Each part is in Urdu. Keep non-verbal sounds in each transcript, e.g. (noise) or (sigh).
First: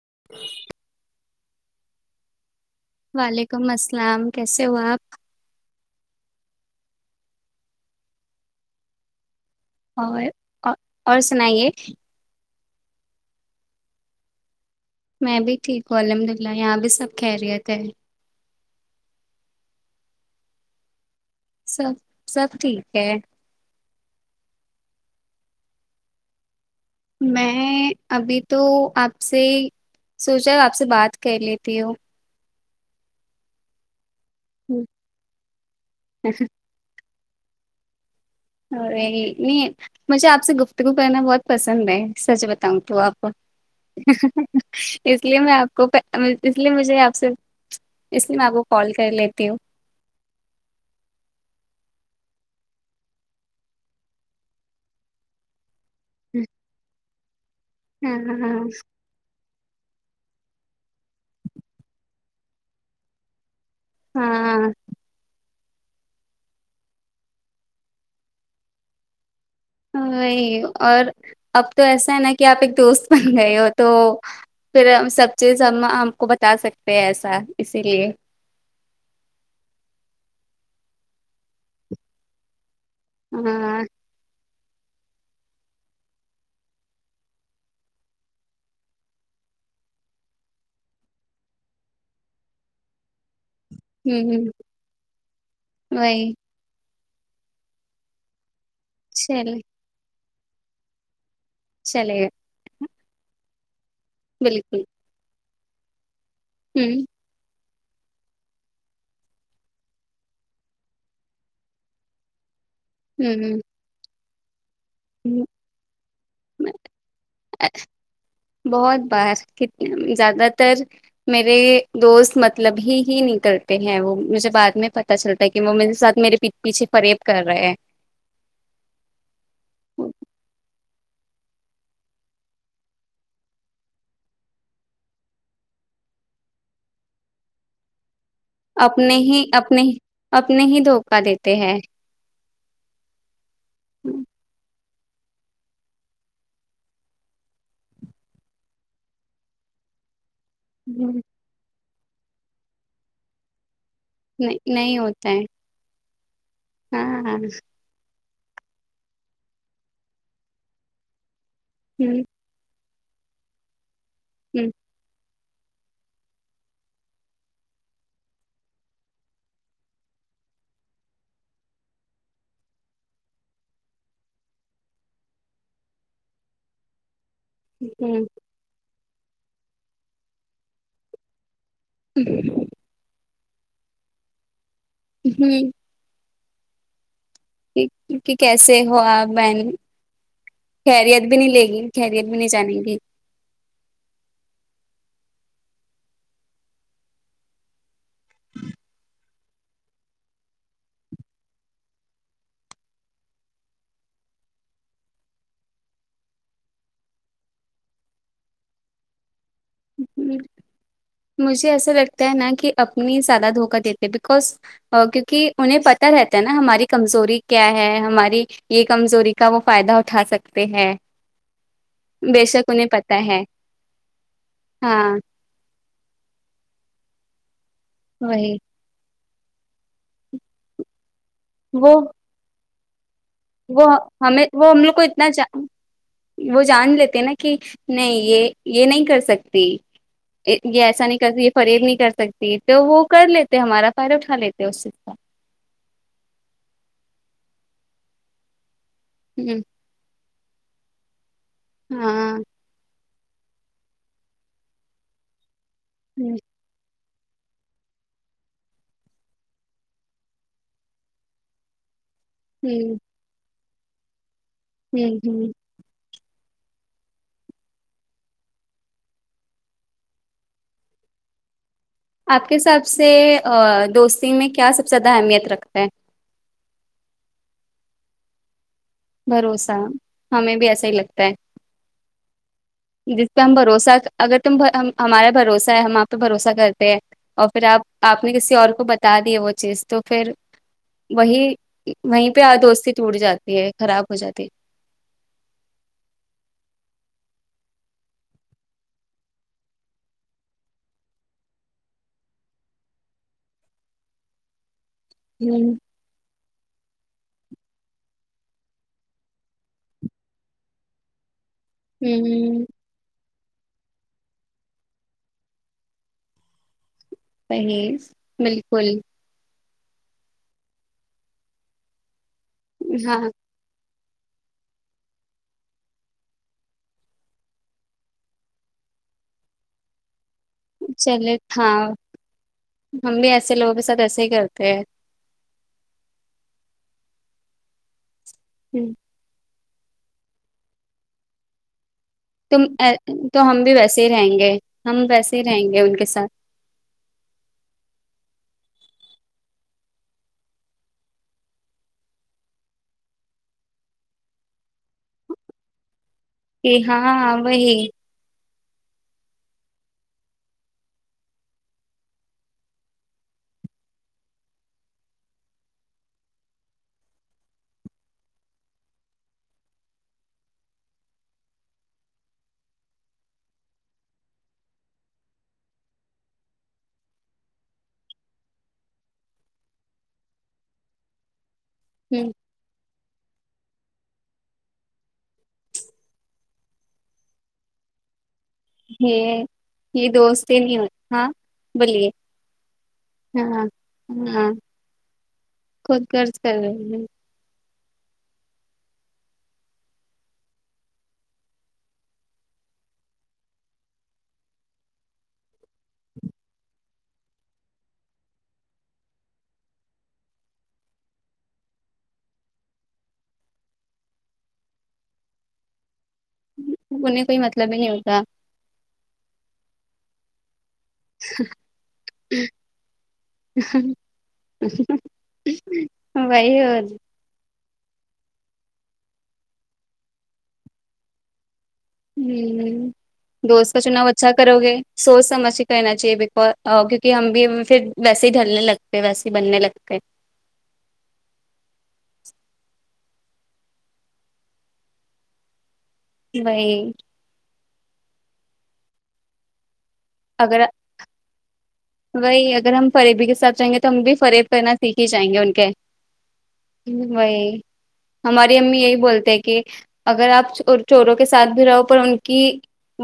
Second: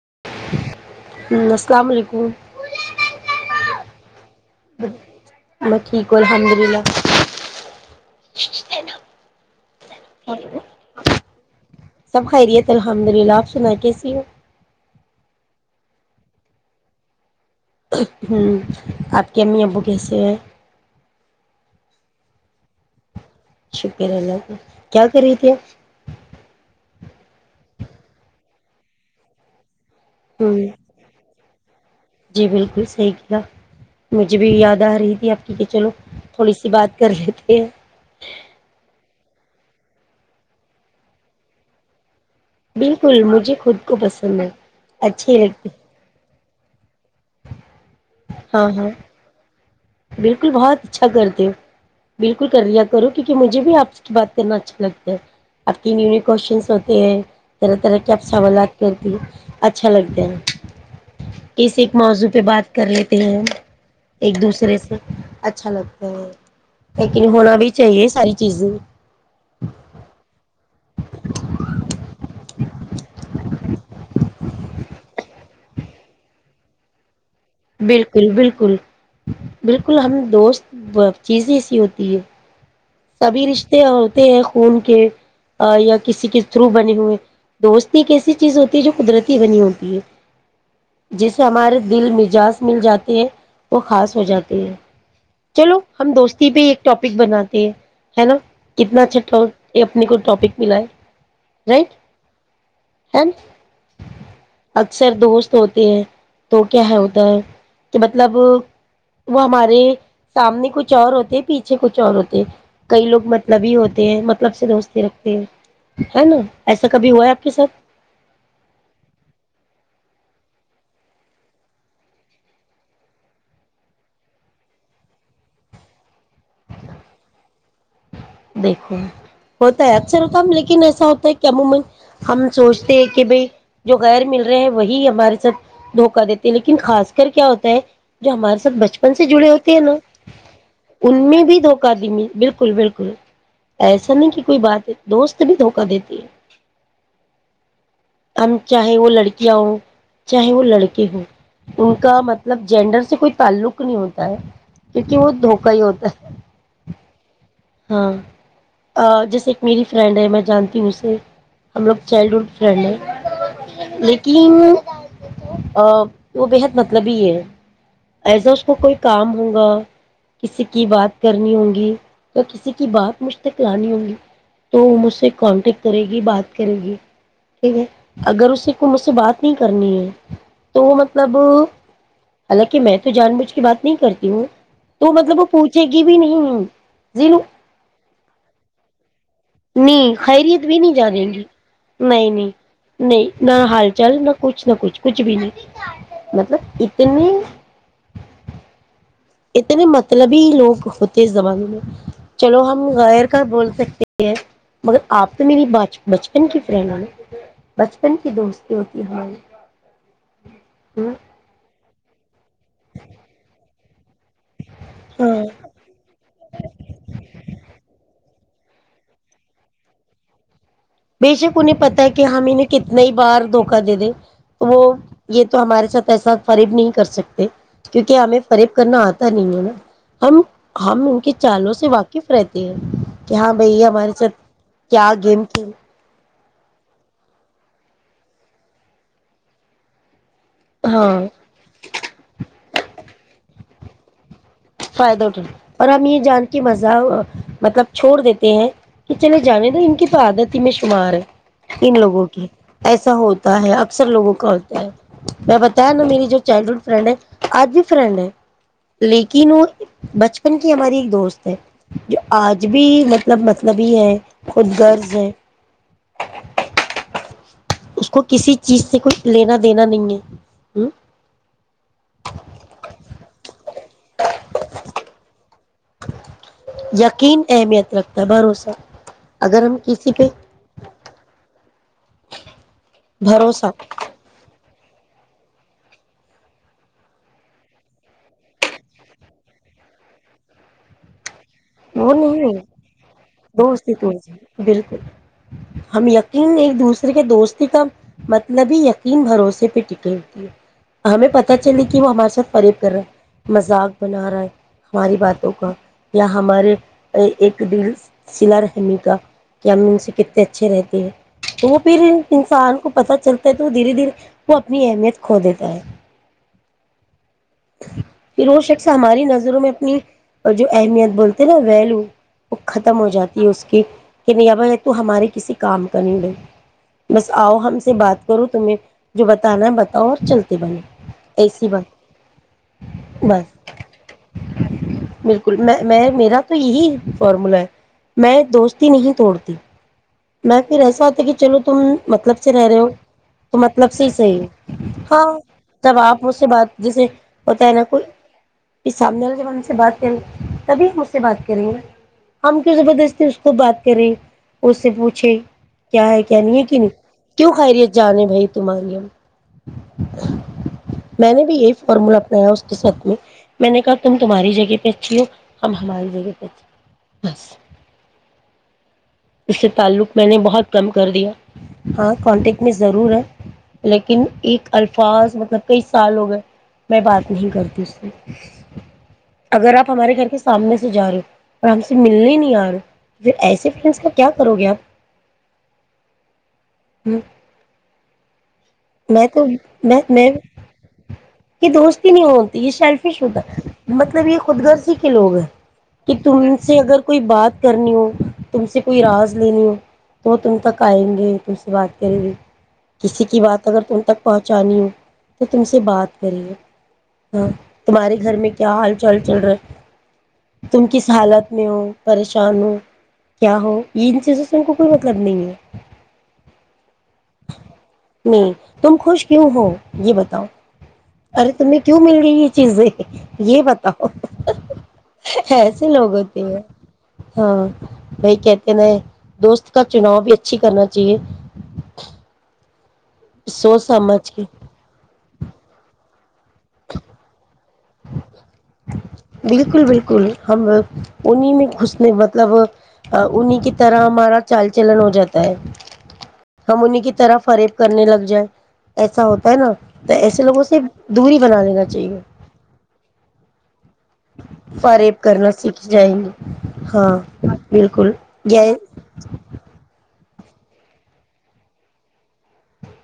(inaudible) (unintelligible) وعلیکم السلام کیسے ہوا آپ میں ٹھیک ہ الحمد للہ (unintelligible) اور سنائیے سب خیریت الحمد للہ آپ سن کیسی ہو میں بھی ٹھیک ہوں الحمد ل اللہ یہاں بھی سب کہہ رہی ہوں آپ کے امی ا بوکیسی سب ٹھیک ہے کیا کر رہی تھی میں ابھی تو اپ سے ہوں سوچا اپ سے بات کر لیتی ہوں جی بالکل صحیح کیا مجھے بھی یاد ا رہی تھی اپ کی کہ چلو تھوڑی سی بات کر لیتے ہیں اور مجھے اپ سے گفتگو کرنا بہت پسند ہے اس طرح سے بتاؤں تو اپ بالکل کو مجھے خود کو پسند ہے اس اچھے لیے میں لگتے اپ کو اس لیے مجھے اپ سے اس لیے میں آپ کو ہاں ہاں کال کر لیتی ہوں ش کر لیا کرو کیکہ مجھے بھی آپ کی بات کرنا اچھا لگتا ہے آپ کی نیوون کوشچنس ہوتے ہیں ہاں ہاں سوالات کرتی ہوں اچھا لگتا ہے اس ایک موضوع پہ بات کر لیتی ہیں ہم ایک ہاں دوسرے سے اچھا لگتا ہے لیکن ہونا بھی چاہیے ساری چیزیں وہی اور اب تو ایسا ہے نا کہ آپ ایک دوست بن گئے ہو تو پھر سب چیز ہم ہم کو بتا سکتے ہیں ایسا اسی لیے بالکل بالکل بالکل ہم دوست وہ چیز ایسی ہوتی ہے سبھی ہاں رشتے ہوتے ہیں خون کے یا کسی کے تھرو بنے ہوئے دوست ایک ایسی چیز ہوتی ہے جو قدرتی بنی ہوتی ہے جسے ہمارے دل مزاج مل جاتے ہیں وہ خاص ہو ہوں ہ جاتی ہے چلو ہم وہی دوستی پہ ایک ٹاپک بناتی ہے ہے نا کتنا چھٹا چلے یہ اپنے کو ٹاپک ملائے چلیے ہم اکثر دوست ہوتے ہیں تو کیا ہے ہوں ادھر تو مطلب وہ ہمارے سامنے کچھ اور ہوتے ہیں پیچھے کچھ اور ہوتے ہیں کئی لوگ ہ مطلب ہی ہوتے ہیں ب سے دوست رکھتے ہیں ہے نا ایسا کبھی ہوا ہے کی سب بہت بارنے زیادہ تر میرے دوست مطلب ہی ہی نکلتے ہیں وہ مجھے بعد میں پت چلتا ہے کہ وہ میرے ساتھ میرے پیچھے فریب کر رہے ہیں دیکھو ہوتا ہے اچھے رقم لیکن ایس ایا ہوتا ہے کہ امومن ہم سوچتے ہیں کہ بھائی جو غیر مل رہے ہیں وہی ہمارے ساتھ دھوکا دیتے ہیں لیکن خاص کر کیا ہوتا ہے جو ہمارے ساتھ بچپن اپنے سے ہی جڑے ہوتے ہیں اپنے نا اپنے ہی ان دھوکا میں دیتے بھی ہیں دھوکہ دیمی بالکل بالکل ایسا نہیں کہ کوئی بات ہے دوست بھی دھوکہ دیتی ہے ہم چاہے وہ لڑکیاں ہو چاہے وہ لڑکے ہو ان کا مطلب جینڈر سے کوئی تعلق نہیں ہوتا ہے نہیں نہیں کیونکہ ہوتا وہ ہے دھوکہ ہی ہوتا ہے ہاں ہاں ہاں جیسے ایک میری فرینڈ ہے میں جانتی ہوں اسے ہم لگ چائلڈ ہوڈ فرینڈ ہیں (unintelligible) ہ تین وہ بےحد مطلب ہی ہے ایسا اس کو کوئی کام ہوگا کسی کی بات کرنی ہوگی کسی کی بات مجھ تک لانی ہوگی تو وہ مجھ سے کانٹیکٹ کرے گی بات کرے گی ٹھیک ہے ہ اگر اسی کو م سے بات نہیں کرنی ہے تو مطلب ہ حالانکہ میں تو جان بھ کی بات نہیں کرتی ہوں تو مطلب وہ پوچھے گی بھی نہیں (unintelligible) جیل ک کیسے ہو آپ بہن نہیں خیریت بھی نہیں خیریت جانیں بھی گی نہیں لے خیریت نہیں بھی نہیں جانیں گی نہیں نہ حال چال نہ کچھ نہ کچھ کچھ بھی نہیں مطلب اتنی (unintelligible) اتنے مطلب ہی لوگ ہوتے اس زمانے میں چلو ہم غیر کا بول سکتے ہیں مگر آپ تو میری بچپن کی فرینڈ بچپن کی دوستی ہوتی ہے ہماری ہ مجھے ایسا لگتا ہے نا کہ اپنی سالہ دھوکہ دیتے بکوز ہاں کیونکہ انہیں پتا رہتا ہے نا ہماری کمزوری کیا ہے ہماری یہ کمزوری کا وہ فائدہ اٹھا سکتے ہیں بے شک انہیں پتا ہے کہ بے ہم انہیں شک کتنا ہی پتا باہار ہے دھوکا دے دیں تو وہ ہاں یہ تو ہمارے ساتھ ایسا فریب نہیں کر سکتے کیونکہ ہمیں وہی فریب کرنا آتا نہیں ہے نا ہم ہم ان کے چالوں سے وہ واقف رہتے ہیں کہ ہاں بھائی وہ ہمارے ساتھ ہمیں وہ ہم لوگ کو کیا اتنا گیم کھیل وہ جان لیتے نا کہ نہیں یہ یہ نہیں کر سکتی یہ ایسا نہیں ہاں کر سک یہ فریر نہیں کر سکتی تو وہ کر لیتے تو ہمارا پائرٹھال فائدہ اٹھ اور ہم یہ جان کی مزہ مطلب چھوڑ دیتے ہیں کہ چلے ہ جانے تو ان کی تو عادت ت میں شمار ان لوگوں ہاں کی ایسے ہوتا ہے اکثر لوگوں کا ہوتا ہے میں بتا تین ن میری جو ہ چائلڈ ہوڈ فرینڈ ہے آج ہی فرنڈ ہے ل کینوں بچپن کی ہماری ایک دوست ہے جو آج ہ بھی مطلب نبی ہے خود ہ غرض ہے ہ اس کو کسی چیز سے کوئی لینا دینا نہیں ہے ہ آپ کے حساب سے آ، دوستی میں کیا سب زیادہ اہمیت رکھ یقین اہمیت رکھ د بھروسہ اگر بھروسہ ہم کسی پہ ہمیں بھی ایسا ہی لگتا ہے جس پہ ہم بھروسہ اگر تم ہمارا بھروسہ ہے ہم آپ پہ بھروسہ کرتے ہیں اور پھر آپ آپ نے کسی اور کو بتا دییا وہ چیز تو پھر وہی وہ وہیں نہیں پہ ہے، دوستی ٹوٹ جاتی ہے دوست خراب ہو جاتی بالکل ہم یقین ایک دوسرے کے دوستی کا مطلب ہی یقین بھروسے پہ ٹٹیے ہوتی ہے ہمیں پت چل کہ وہ ہمارے ساتھ پریب کر رہا ہے مذاق بنا رہا ہے ہماری ہے باتوں کا ہ ہمارے ایک دل سلا رحمی کا کہ ہم ان سے کتنے اچھے رہتے ہیں تو وہ پھر ہ انسان کو پتا چلتا تو دھیرے دھیرے وہ اپنی اہمیت کھو دیتا ہے صحیح پر وہ شخص بالکل ہماری نظروں میں اپنی جو اہمیت بولتے نا ویلو وہ ختم ہو ہاں جاتی ہے اس کی کہ نہیں بھائی تو ہمارے کسی کام کا نہیں رہے بس آؤ ہم سے بات کرو تمہیں جو بتانا ہے بتاؤ اور چلتا ب چلے ایسیی ہاں ہم بات بھی ایسے بس لوگوں کے ساتھ ایسے ہی کرتے بالکل میں میں میرا تو یہی فارمولا ہے میں ہیں دوستی نہیں توڑتی میں پھر ایسا ہوتا کہ چلو تم مطلب سے تم رہ رہے ہو تو ہم بھی مطلب ویسے سے ہی رہیں صحیح ہو گے ہم ہاں ویسے ہی رہیں گے ان جب کے آپ ساتھ مجھ سے بات جیسے ہوتا ہے نا کوئی پ سامنے والا جب ہم سے بات کریں تبھی ہم اس سے بات کریں گے ہم کی زبردستی اس کو بات کریں اس سے پوچھے کیا ہے کیانی ہے کہ نہیں ہاں کیوں وہی خیریت جانے بھائی تاری میں نے بھی یہی فارمولا اپنایا اس کے ساتھ میں میں نے کہا تم تمہاری جگہ پہ اچھی ہو ہم ہماری جگہ پہ اچھی بس اس سے تعلق میں نے بہت کم کر دیا ہاں کانٹیکٹ میں ضرور ہے لیکن ایک الفاظ مطلب کئی سال ہو گئے میں بات نہیں کرتی اس سے اگر آپ ہمارے گھر کے سامنے سے جا رہے ہو آرام سے ملنے نہیں ار پھر ایسے فرینڈس کا کیا کرو گے آپ ہ میں یہ تو میں یہ دوستی نہیں ہو ہاں کہ دوست بولیے ہی نہیں ہوتی یہ شیلفش ہوتا ہاں مطلب یہ ہاں خود غرضی کے لوگ ہیں خود کہ غرض کر تم رہے سے اگر ہیں کوئی بات کرنی ہو تم سے کوئی راز لینی ہو تو وہ تم تک آئیں گے تم سے بات کریں گے کسی کی بات اگر تم تک پہنچانی ہو تو تم سے بات کریے ہاں تمہارے گھر میں کیا حال چال چل رہا ہے تم کس حالت میں ہو پریشان ہو کیا ہو یہ ان چیزوں سے ان کو کوئی مطلب نہیں ہے انہیں کوئی مطلب ہی نہیں ہوتا نہیں تم خوش کیوں ہو یہ بتاؤ ارے تمہیں کیوں مل گئی یہ چیزیں یہ بتاؤ ایسے لوگ ہوتے وہی ہیں اور ہاں بھائی کہتے ن دوست کا چناؤ بھی اچھی کرنا چاہیے ہوں دوست کا سوچ چناؤ سمجھ اچھا کے کرو گے سوچ سمجھ س کہ ہےنا چاہے ب ا کیونکہ ہم بھی پھر ویس ہی ڈلنے لگتے ویسے ہی بننے بالکل لگتے بالکل ہم انیں میں گھسنے مطلب انہی کی طرح ہمارا چال چلن ہو جاتا ہے وہی ہم انہیں کی طرح فریب کرنے لگ جائے ایسا ہوتا ہے نا تو ایسے لوگوں اگر سے دوری بنا لے وہی اگر ہم فریبی کے ساتھ چاہیں گے تو ت ہم بھی فرید کرنا سیکھ ہی فریب جائیں گے ان کرنا کے سیکھ جائیں گے ہاں وہی بالکل ہماری یہ امی یہی بولتے ہیں کہ اگر آپ چوروں کے ساتھ بھی رہو پر ان کی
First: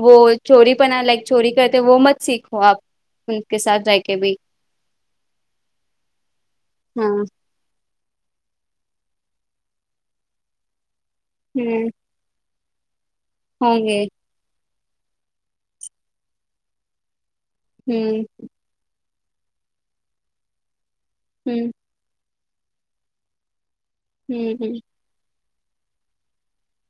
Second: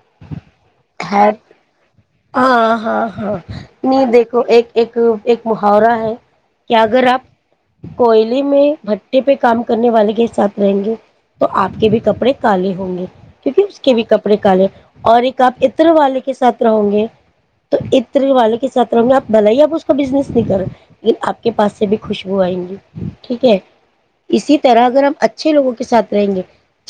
وہ چوری پنا ہے لائک چوری کرتے وہ مت سیکھو ہاں آپ ہاں ہاں کے ساتھ رہ نہیں کے بھی دیکھو ایک ایک ایک محاورہ ہے کیا اگر ہاں آپ کوئلیے میں بھٹٹی پہ کام کرنے والے کے ساتھ رہیں گے تو آپ ہ کے بھی کپڑے کالی ہوں گی کیونکہ اس ہوں کے بھی گے کپڑے کالے اور ایک آپ اتر والے کے ساتھ رہو گے تو ہ اتنے والے کے ساتھ رہوں گے آپ بل ہی آپ اس کا بزنس نہیں کر آپ کے ہ پاس سے بھی خوش وہ آئیں گی ٹھیک ہے اسی ہ طرح اگر ہم اچھا اچھے لوگوں کے سھ رہیں گے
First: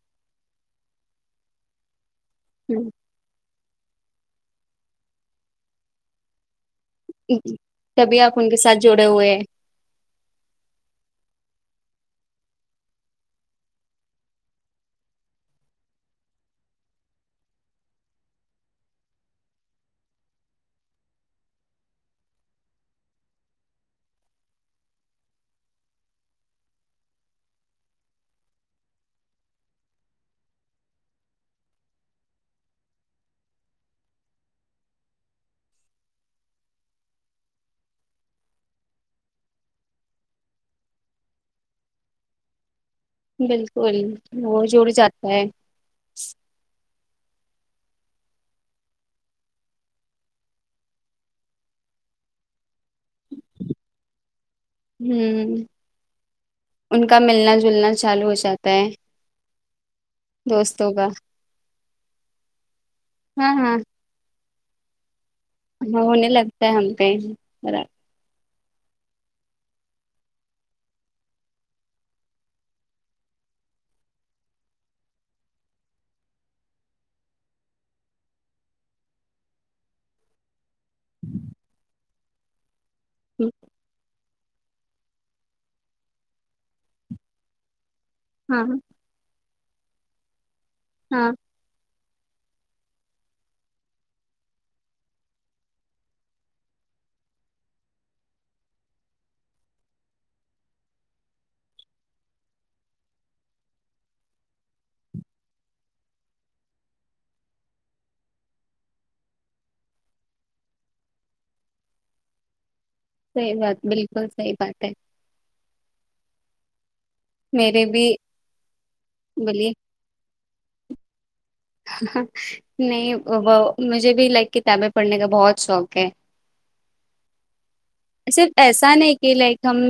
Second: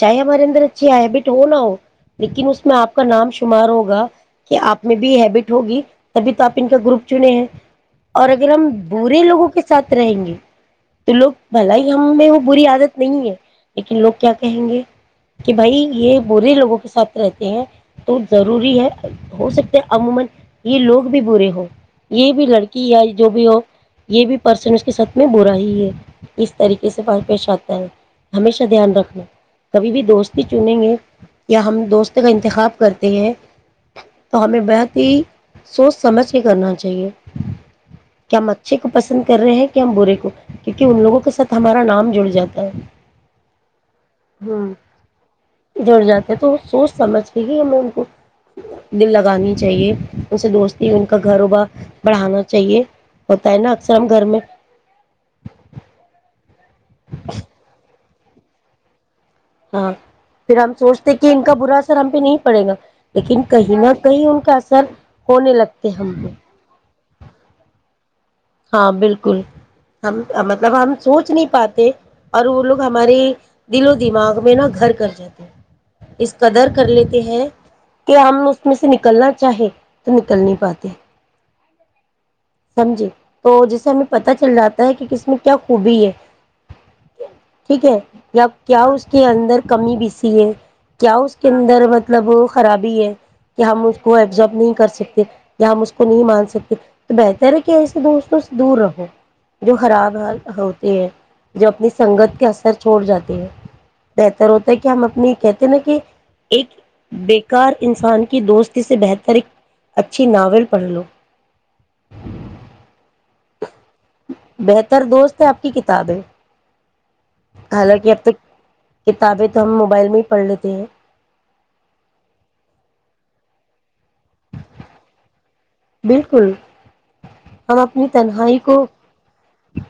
چاہے ہمارے اندر اچھی ہے ہی بٹ ہو نہ ہو لیکن اس ہ میں ہ آپ کا نام شوع شمار ہوگا کہ آپ میں بھی ہیبٹ ہوگی تبھی تو آپ کا گروپ چنے ہیں تبھی اور آپ ان اگر کے ہم ساتھ جڑے برے ہوئے ہیں لوگوں کے ساتھ رہیں گے تو لوگ بھل ہی ہم وہ بری عادت نہیں ہے لیکن لوگ کیا کہیں گے کہ بھائی یہ برے لوگوں کے ساتھ رہتے ہیں ضروری ہے ہو سکتا ہے عموما یہ لوگ بھی برے ہوں یہ بھی لڑکی یا جو بھی ہو یہ بھی پرسن اس کے ساتھ میں برائی ہے اس طریقے سے اور پیش اتا ہے ہمیشہ دھیان رکھنا کبھی بھی دوستی چنیں گے یا ہم دوست کا انتخاب کرتے تو ہمیں بہت ہی سوچ سمجھ کے کرنا چاہیے کیا ہم اچھے کو پسند کر رہے ہیں کہ ہم برے کو کیونکہ ان لوگوں کے ساتھ ہمارا نام جڑ جاتا ہے بالکل وہ ہوں جڑ جاتا ہے جڑ جاتے ہیں تو سوچ سمجھ پ گی دل لگانی چاہیے ان سے دوستی ان کا گھر وبا بڑھانا چاہیے ہوتا ہے نا اکثر ہم گھر میں ہ ان کا ملنا جلنا چالو ہو جاتا ہے ہاں پھر ہم سوچتے کہ ان کا برا اثر ہم پہ نہیں پڑے گا لیکن ہاں کہیں ہاں نہ کہیں ان کا اثر سب (unintelligible) ہونے لگتے ہم پ براب (unintelligible) ہاں بالکل ہم مطلب ہم سوچ نہیں پاتے اور وہ لوگ ہمارے دل و دماغ میں نہا گھر کر جاتے اس قدر کر لیتے ہیں کہ ہم اس میں سے نکلنا چاہے تو نکل نہیں پاتے سمجھی تو جیسے ہم پتا چل جاتا ہے کہ کس میں کیا خوبی ہے ٹھیک ہے ب ہاں کیا اس کے اندر (unintelligible) کمی بی سی ہے (unintelligible) کیا ہاں اس کے اندر ب (unintelligible) مطلب خرابی ہے کہ ہم اس کو ایبزب نہیں کر سکتے یا ہم اس کو نہیں مان سکتے تو بتر کہ ایسے دوستوں سے دور رہو جو خراب حال ہوتے ہیں جو اپنی سنگت کے اثر چھوڑ جاتے ہیں بہتر ہوتا ہے کہ ہم اپنی کہتے نا کہ ایک بیکار انسان کی دوستی سے بہتر ایک اچھی ناول پڑھ لو صحیح بات بالکل صحیح بات ہے بہتر دوست ہے آپ کی کتابیں میرے بھی حالانکہ اب تک کتابیں تو بولیے ہم موبائل میں ہی پڑھ لیتے (unintelligible) ج (unintelligible) نہیں وہ مج (unintelligible) مج بھی لائک کتابیں پڑھنے کا بہت شوق ہے بالکل ہم اپنی صرف تنہائی کو ایسا نہیں کہ لائک ہم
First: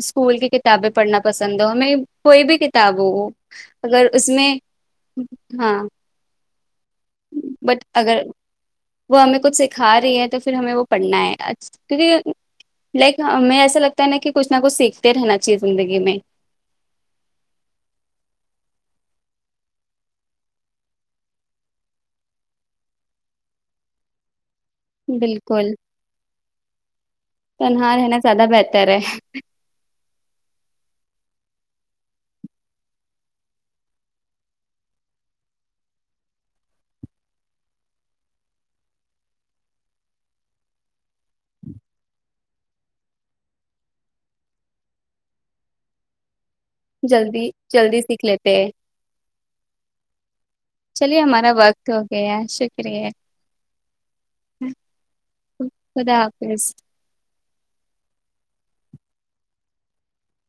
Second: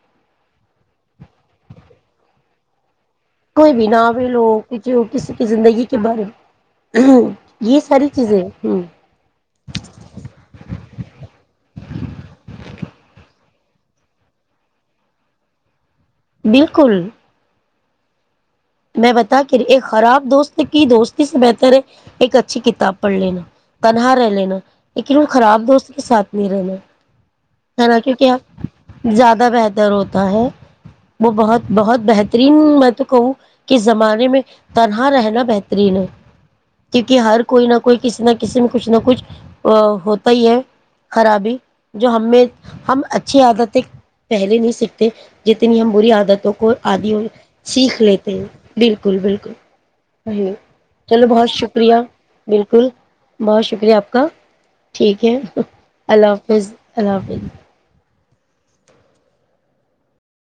اسکول کی کتابیں پڑھنا پسند ہو ہمیں کوئی بھی کتاب ہو کوئی بھی اگر اس ناول ہو میں ک جو کسی کی ہاں زندگی کے بارے میں یہ بٹ ساری اگر چیزیں ہوں وہ ہمیں کچھ سکھا رہی ہے تو پھر ہمیں وہ پڑھنا ہے کیونکہ لائک ہمیں ایسا لگتا نا کچ نہ کچھیکھتے رہنا چاہی زندگی میں بالکل میں بتا کر ایک خراب دوست کی دوستی سے بہتر ہے ایک اچھی کتاب پڑھ لینا تنہا رہ لینا لیکن ان خراب بالکل دوست کے ساتھ نہیں رہنا ہے تنہا نا کی رہنا کیا زیادہ بہتر ہے زیادہ بہتر ہوتا ہے وہ بہت بہت بہترین میں تو کہوں کہ زمانے میں تنہا رہنا بہترین ہے کیونکہ ہر کوئی نہ کوئی کسی نہ کسی میں کچھ نہ کچھ ہوتا ہی ہے خرابی جو ہم میں ہم اچھی عادتیں پہلے نہیں سیکھتے جتنی ہم بری عادتوں کوئی آدیوں سیکھ لیتے ہیں (unintelligible) بالکل بالکل ی چلیے چلو بہت ہمارا وقت شکریہ ہو گیا ہے، بالکل شکریہ بہت شکریہ آپ کا ٹھیک ہے اللہ حافظ اللہ حافظ